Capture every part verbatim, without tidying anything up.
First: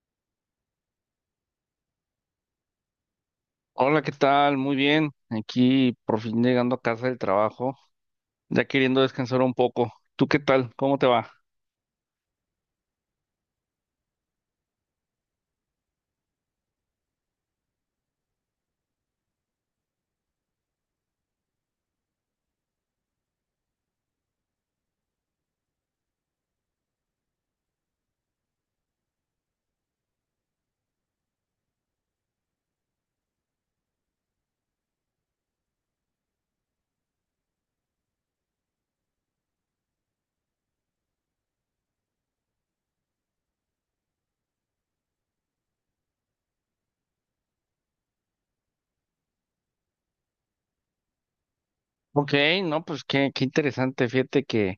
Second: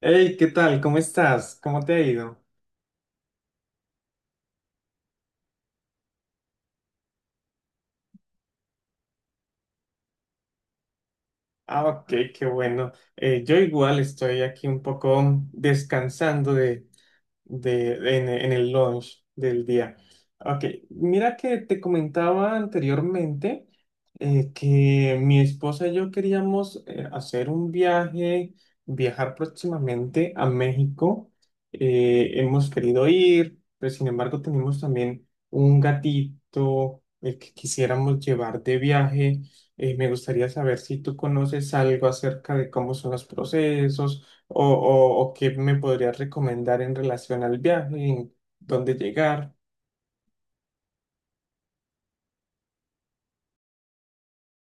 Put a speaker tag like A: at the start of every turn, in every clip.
A: Hey, ¿qué tal? ¿Cómo estás? ¿Cómo te ha ido?
B: Hola, ¿qué tal? Muy bien. Aquí por fin llegando a casa del trabajo, ya queriendo descansar un poco. ¿Tú qué tal? ¿Cómo te va?
A: Ah, ok, qué bueno. Eh, yo igual estoy aquí un poco descansando de, de, en, en el launch del día. Ok, mira que te comentaba anteriormente eh, que mi esposa y yo queríamos eh, hacer un viaje, viajar próximamente a México. Eh, hemos querido ir, pero sin embargo tenemos también un gatito el que quisiéramos llevar de viaje. Eh, me gustaría saber si tú conoces algo acerca de cómo son los procesos o, o, o qué me podrías recomendar en relación al viaje, en dónde llegar.
B: Ok, no, pues qué, qué interesante. Fíjate que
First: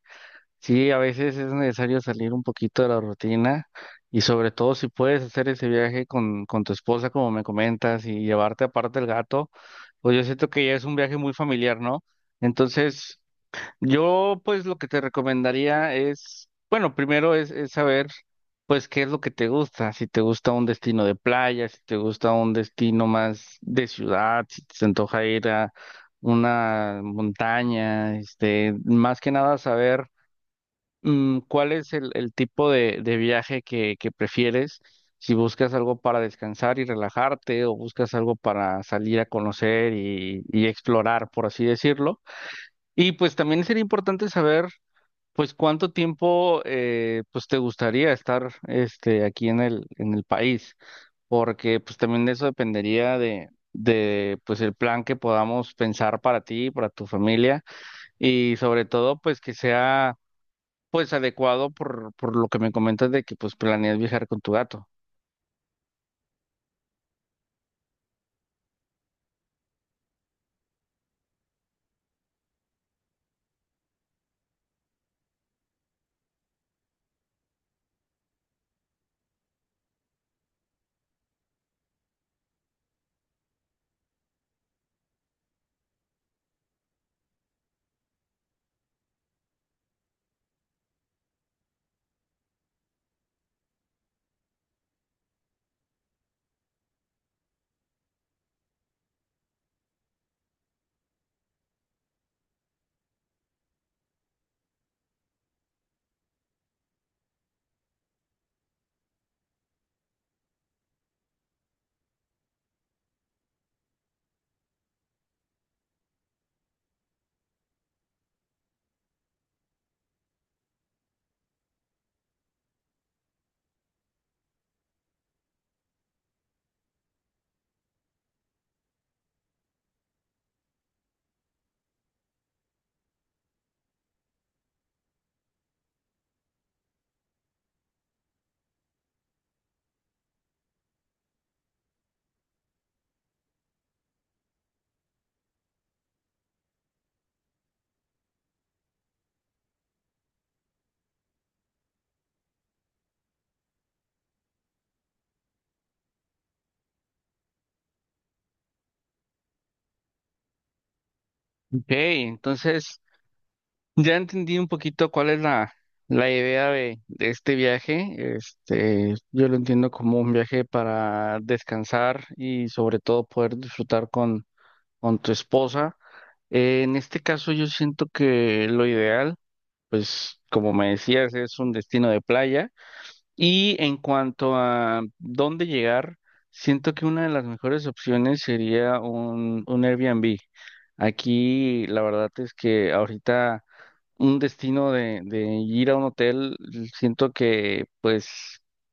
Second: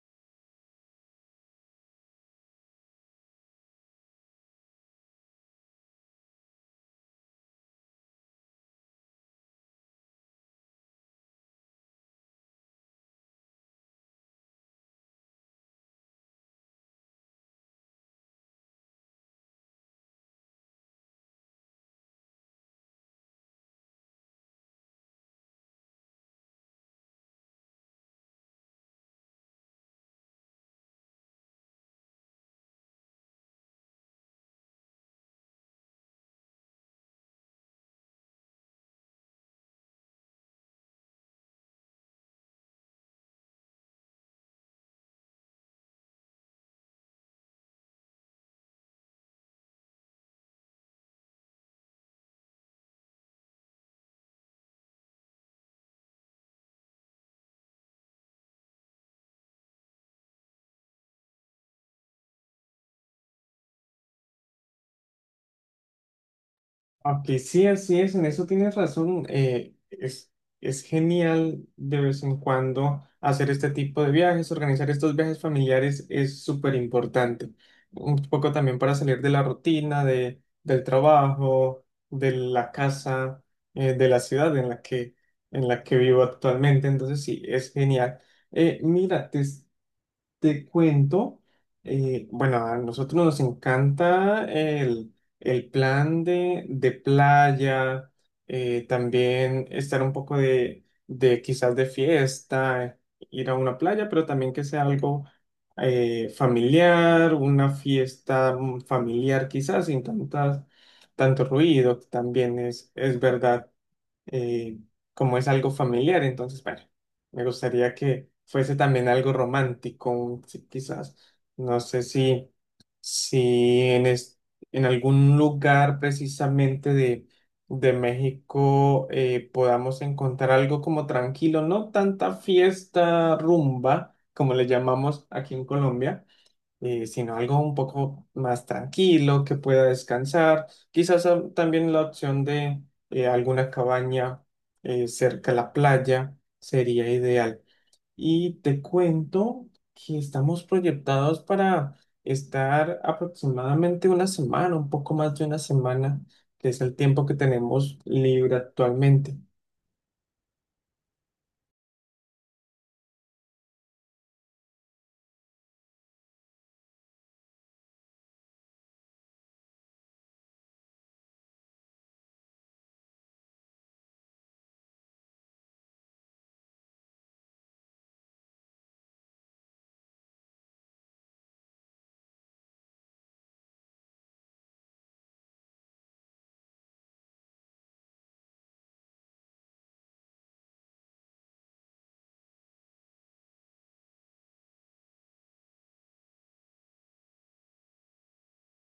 B: sí, a veces es necesario salir un poquito de la rutina y sobre todo si puedes hacer ese viaje con, con tu esposa, como me comentas, y llevarte aparte el gato, pues yo siento que ya es un viaje muy familiar, ¿no? Entonces, yo, pues, lo que te recomendaría es, bueno, primero es, es saber, pues, qué es lo que te gusta. Si te gusta un destino de playa, si te gusta un destino más de ciudad, si te antoja ir a una montaña, este, más que nada saber mm, cuál es el, el tipo de, de viaje que, que prefieres. Si buscas algo para descansar y relajarte, o buscas algo para salir a conocer y y explorar, por así decirlo. Y pues también sería importante saber. Pues cuánto tiempo eh, pues te gustaría estar este aquí en el en el país, porque pues también de eso dependería de de pues el plan que podamos pensar para ti, para tu familia y sobre todo pues que sea pues adecuado por por lo que me comentas de que pues planeas viajar con tu gato.
A: Aunque sí, así es, en eso tienes razón. Eh, es, es genial de vez en cuando hacer este tipo de viajes; organizar estos viajes familiares es súper importante. Un poco también para salir de la rutina, de, del trabajo, de la casa, eh, de la ciudad en la que, en la que vivo actualmente. Entonces sí, es genial. Eh, mira, te, Te cuento, eh, bueno, a nosotros nos encanta el, el plan de de playa, eh, también estar un poco de, de quizás de fiesta, ir a una playa, pero también que sea algo eh, familiar, una fiesta mm, familiar, quizás sin tantas, tanto ruido, que también es, es verdad. Eh, como es algo familiar, entonces, bueno, me gustaría que fuese también algo romántico, un- sí, quizás, no sé si, si en, es- en algún lugar precisamente de, de México eh, podamos encontrar algo como tranquilo, no tanta fiesta, rumba, como le llamamos aquí en Colombia, eh, sino algo un poco más tranquilo, que pueda descansar. Quizás ah, también la opción de eh, alguna cabaña eh, cerca a la playa sería ideal. Y te cuento que estamos proyectados para estar aproximadamente una semana, un poco más de una semana, que es el tiempo que tenemos libre actualmente.
B: Ok, entonces ya entendí un poquito cuál es la, la idea de, de este viaje. Este, yo lo entiendo como un viaje para descansar y sobre todo poder disfrutar con, con tu esposa. Eh, en este caso yo siento que lo ideal, pues como me decías, es un destino de playa. Y en cuanto a dónde llegar, siento que una de las mejores opciones sería un, un Airbnb. Aquí la verdad es que ahorita un destino de, de ir a un hotel, siento que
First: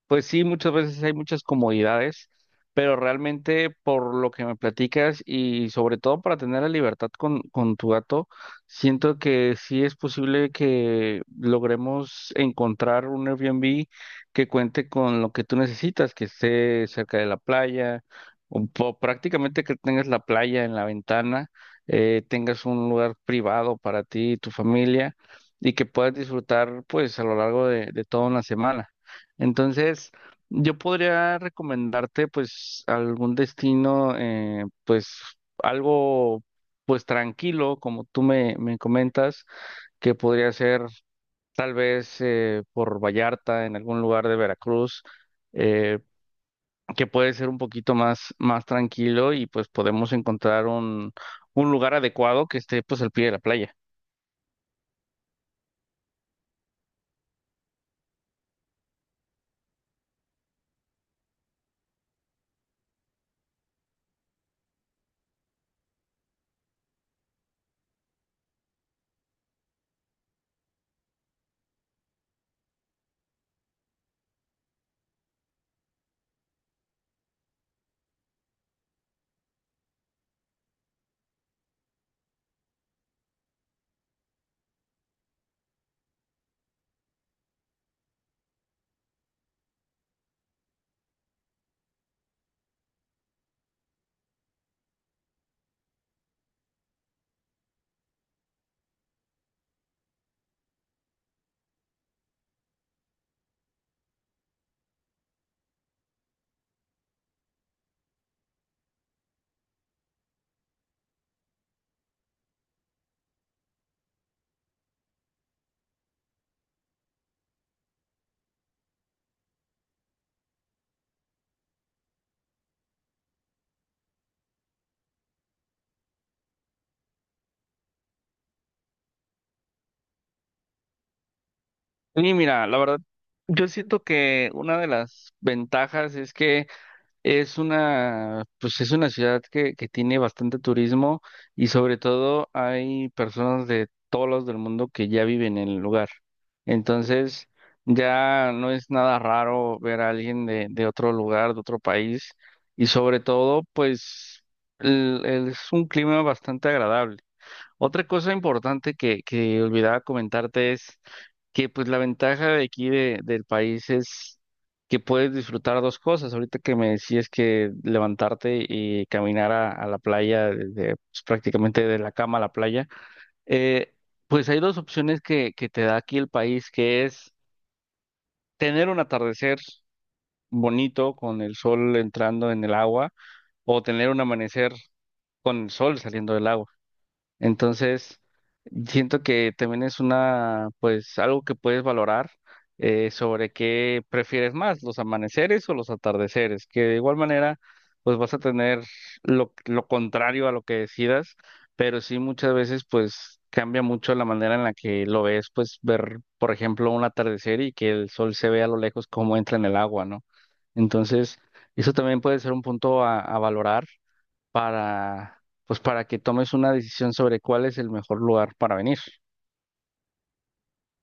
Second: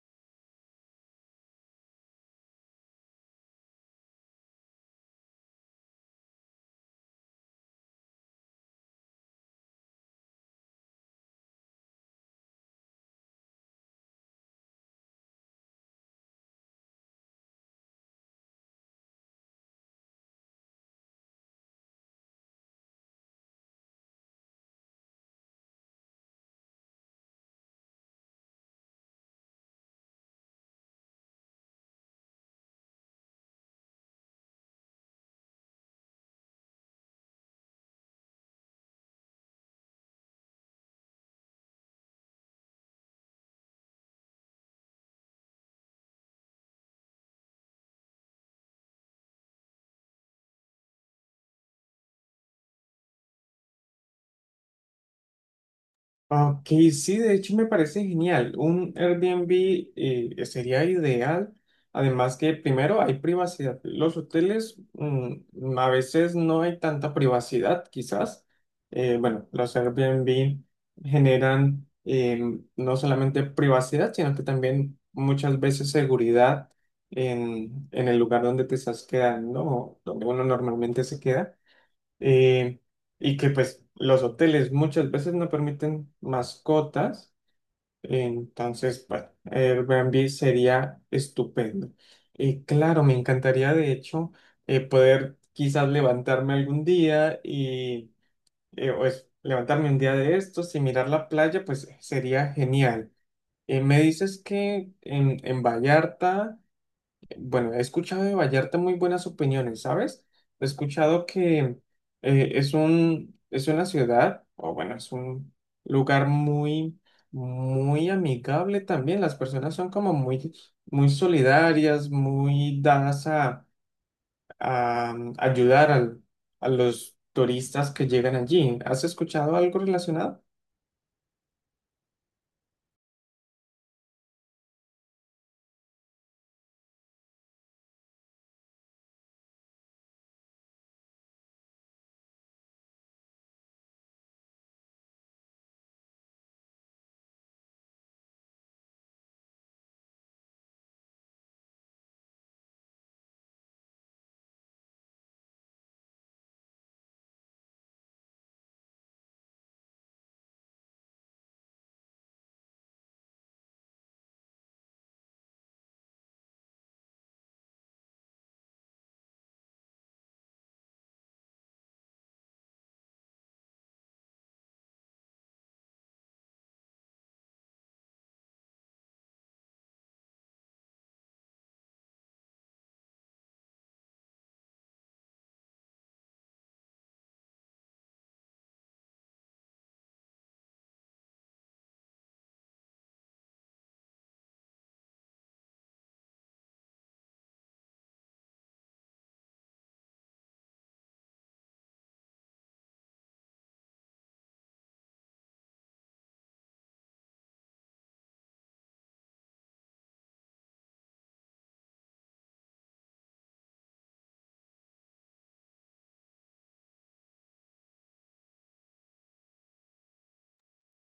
B: pues sí, muchas veces hay muchas comodidades, pero realmente por lo que me platicas y sobre todo para tener la libertad con, con tu gato, siento que sí es posible que logremos encontrar un Airbnb que cuente con lo que tú necesitas, que esté cerca de la playa, o, po- prácticamente que tengas la playa en la ventana, eh, tengas un lugar privado para ti y tu familia y que puedas disfrutar pues a lo largo de de toda una semana. Entonces, yo podría recomendarte pues algún destino, eh, pues algo pues tranquilo, como tú me, me comentas, que podría ser tal vez eh, por Vallarta, en algún lugar de Veracruz, eh, que puede ser un poquito más, más tranquilo y pues podemos encontrar un, un lugar adecuado que esté pues al pie de la playa.
A: Ok, sí, de hecho me parece genial. Un Airbnb eh, sería ideal. Además que primero hay privacidad. Los hoteles mm, a veces no hay tanta privacidad, quizás. Eh, bueno, los Airbnb generan eh, no solamente privacidad, sino que también muchas veces seguridad en, en el lugar donde te estás quedando, o donde uno normalmente se queda, eh, y que pues los hoteles muchas veces no permiten mascotas; entonces, bueno, Airbnb sería estupendo. Y claro, me encantaría de hecho eh, poder quizás levantarme algún día y eh, pues levantarme un día de estos y mirar la playa, pues sería genial. Eh, me dices que en, en Vallarta, bueno, he escuchado de Vallarta muy buenas opiniones, ¿sabes? He escuchado que eh, es un, es una ciudad, o bueno, es un lugar muy, muy amigable también. Las personas son como muy, muy solidarias, muy dadas a, a ayudar al- a los turistas que llegan allí. ¿Has escuchado algo relacionado?
B: Y mira, la verdad, yo siento que una de las ventajas es que es una, pues es una ciudad que, que tiene bastante turismo y sobre todo hay personas de todos lados del mundo que ya viven en el lugar. Entonces, ya no es nada raro ver a alguien de, de otro lugar, de otro país y sobre todo, pues el- el- es un clima bastante agradable. Otra cosa importante que, que olvidaba comentarte es que pues la ventaja de aquí de, del país es que puedes disfrutar dos cosas. Ahorita que me decías que levantarte y caminar a, a la playa, desde, pues, prácticamente de la cama a la playa, eh, pues hay dos opciones que, que te da aquí el país, que es tener un atardecer bonito con el sol entrando en el agua o tener un amanecer con el sol saliendo del agua. Entonces, siento que también es una, pues, algo que puedes valorar eh, sobre qué prefieres más, los amaneceres o los atardeceres, que de igual manera, pues vas a tener lo, lo contrario a lo que decidas, pero sí muchas veces, pues, cambia mucho la manera en la que lo ves, pues, ver, por ejemplo, un atardecer y que el sol se ve a lo lejos cómo entra en el agua, ¿no? Entonces, eso también puede ser un punto a, a valorar para, pues para que tomes una decisión sobre cuál es el mejor lugar para venir.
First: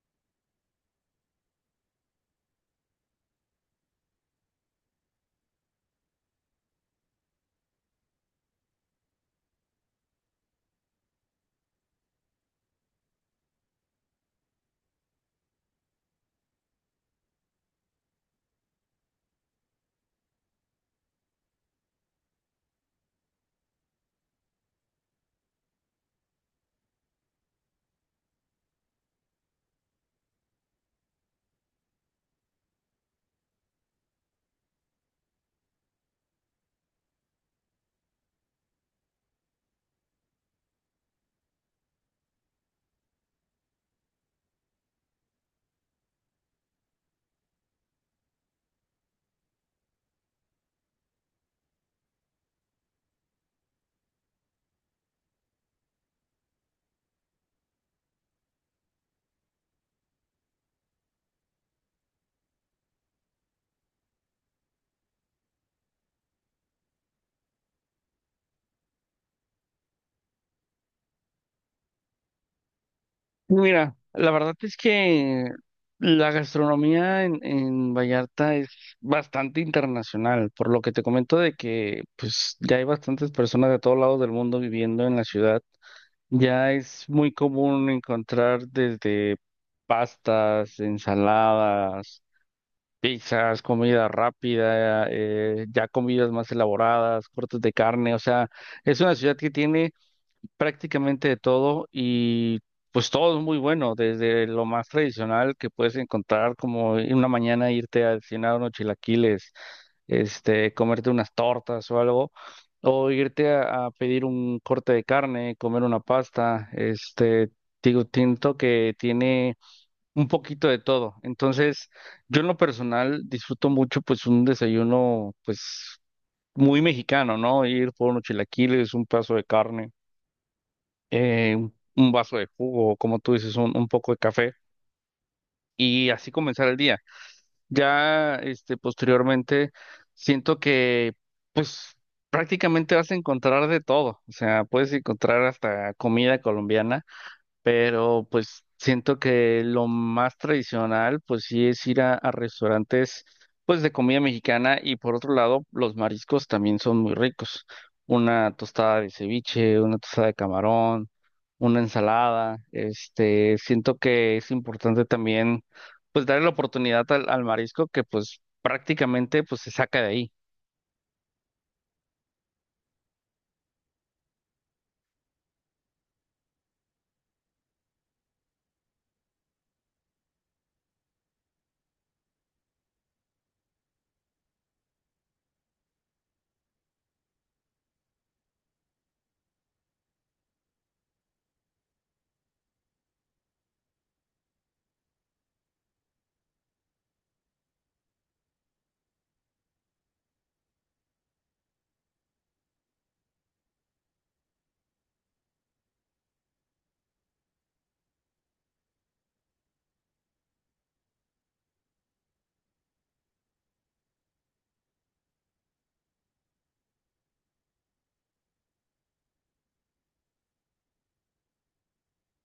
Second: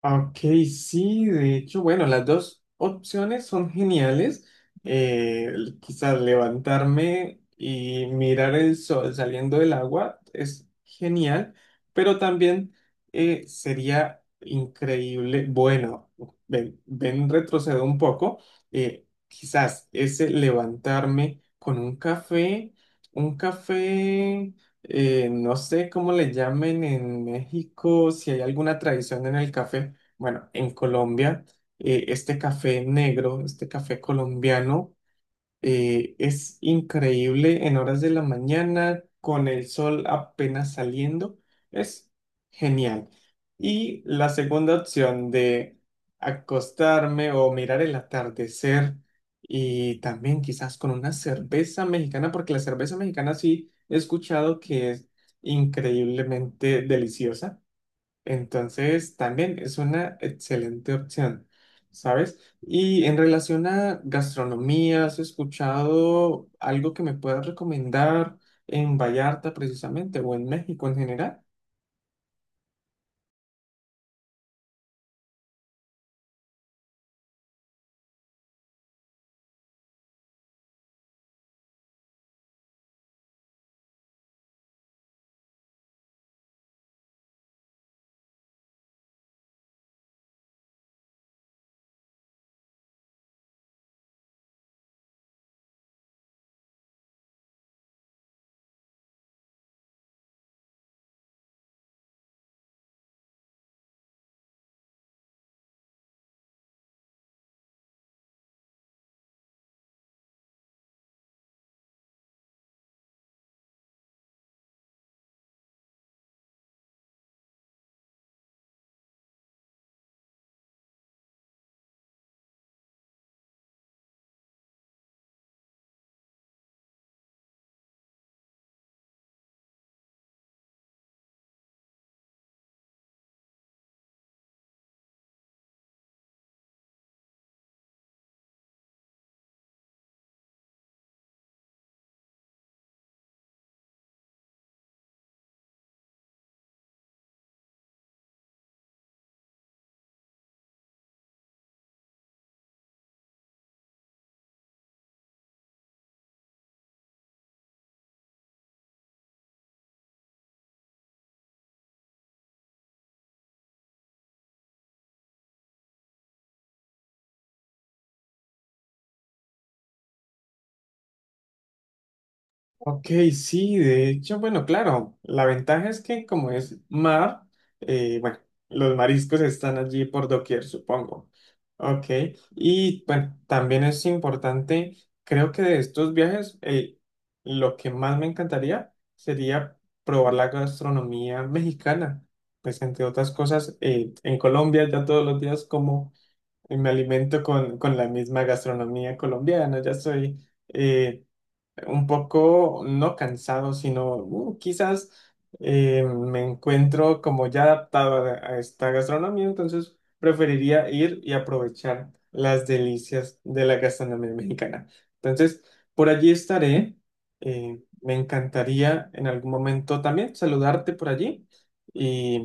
A: Ok, sí, de hecho, bueno, las dos opciones son geniales. Eh, quizás levantarme y mirar el sol saliendo del agua es genial, pero también eh, sería increíble. Bueno, ven, ven, retrocedo un poco. eh, quizás ese levantarme con un café, un café, eh, no sé cómo le llamen en México, si hay alguna tradición en el café, bueno, en Colombia, eh, este café negro, este café colombiano, eh, es increíble en horas de la mañana, con el sol apenas saliendo, es genial. Y la segunda opción de acostarme o mirar el atardecer y también quizás con una cerveza mexicana, porque la cerveza mexicana sí he escuchado que es increíblemente deliciosa. Entonces, también es una excelente opción, ¿sabes? Y en relación a gastronomía, ¿has escuchado algo que me puedas recomendar en Vallarta precisamente o en México en general?
B: Mira, la verdad es que la gastronomía en, en Vallarta es bastante internacional, por lo que te comento de que pues ya hay bastantes personas de todos lados del mundo viviendo en la ciudad. Ya es muy común encontrar desde pastas, ensaladas, pizzas, comida rápida, eh, ya comidas más elaboradas, cortes de carne, o sea, es una ciudad que tiene prácticamente de todo y pues todo es muy bueno, desde lo más tradicional que puedes encontrar, como en una mañana irte a cenar unos chilaquiles, este, comerte unas tortas o algo, o irte a, a pedir un corte de carne, comer una pasta, este, digo, siento que tiene un poquito de todo. Entonces, yo en lo personal disfruto mucho pues un desayuno pues muy mexicano, ¿no? Ir por unos chilaquiles, un pedazo de carne, eh, un un vaso de jugo, o como tú dices, un, un poco de café y así comenzar el día. Ya este posteriormente siento que pues prácticamente vas a encontrar de todo, o sea, puedes encontrar hasta comida colombiana, pero pues siento que lo más tradicional pues sí es ir a, a restaurantes pues de comida mexicana y por otro lado los mariscos también son muy ricos. Una tostada de ceviche, una tostada de camarón, una ensalada, este, siento que es importante también pues darle la oportunidad al, al marisco que pues prácticamente pues se saca de ahí.
A: Ok, sí, de hecho, bueno, claro, la ventaja es que como es mar, eh, bueno, los mariscos están allí por doquier, supongo. Ok, y bueno, también es importante, creo que de estos viajes, eh, lo que más me encantaría sería probar la gastronomía mexicana. Pues entre otras cosas, eh, en Colombia ya todos los días como, eh, me alimento con, con la misma gastronomía colombiana, ya soy... eh, un poco, no cansado, sino uh, quizás eh, me encuentro como ya adaptado a, a esta gastronomía, entonces preferiría ir y aprovechar las delicias de la gastronomía mexicana. Entonces, por allí estaré. eh, me encantaría en algún momento también saludarte por allí y,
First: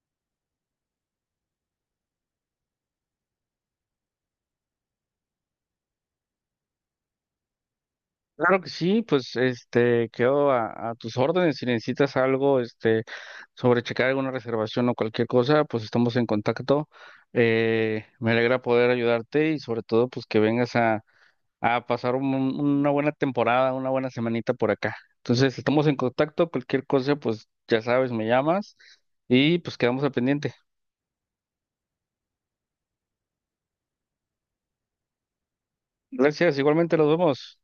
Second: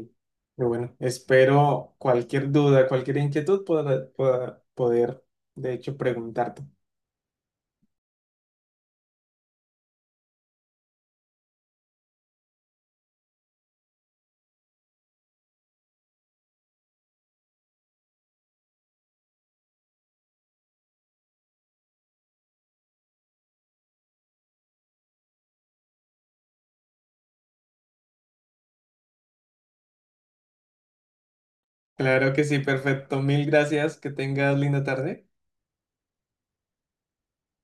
A: y bueno, espero cualquier duda, cualquier inquietud pueda, pueda poder, de hecho, preguntarte.
B: Claro que sí, pues este quedo a, a tus órdenes. Si necesitas algo, este, sobre checar alguna reservación o cualquier cosa, pues estamos en contacto. Eh, me alegra poder ayudarte y sobre todo, pues que vengas a, a pasar un- una buena temporada, una buena semanita por acá. Entonces, estamos en contacto, cualquier cosa, pues ya sabes, me llamas y pues quedamos al pendiente.
A: Claro que sí, perfecto. Mil gracias. Que tengas linda tarde.
B: Gracias, igualmente nos vemos.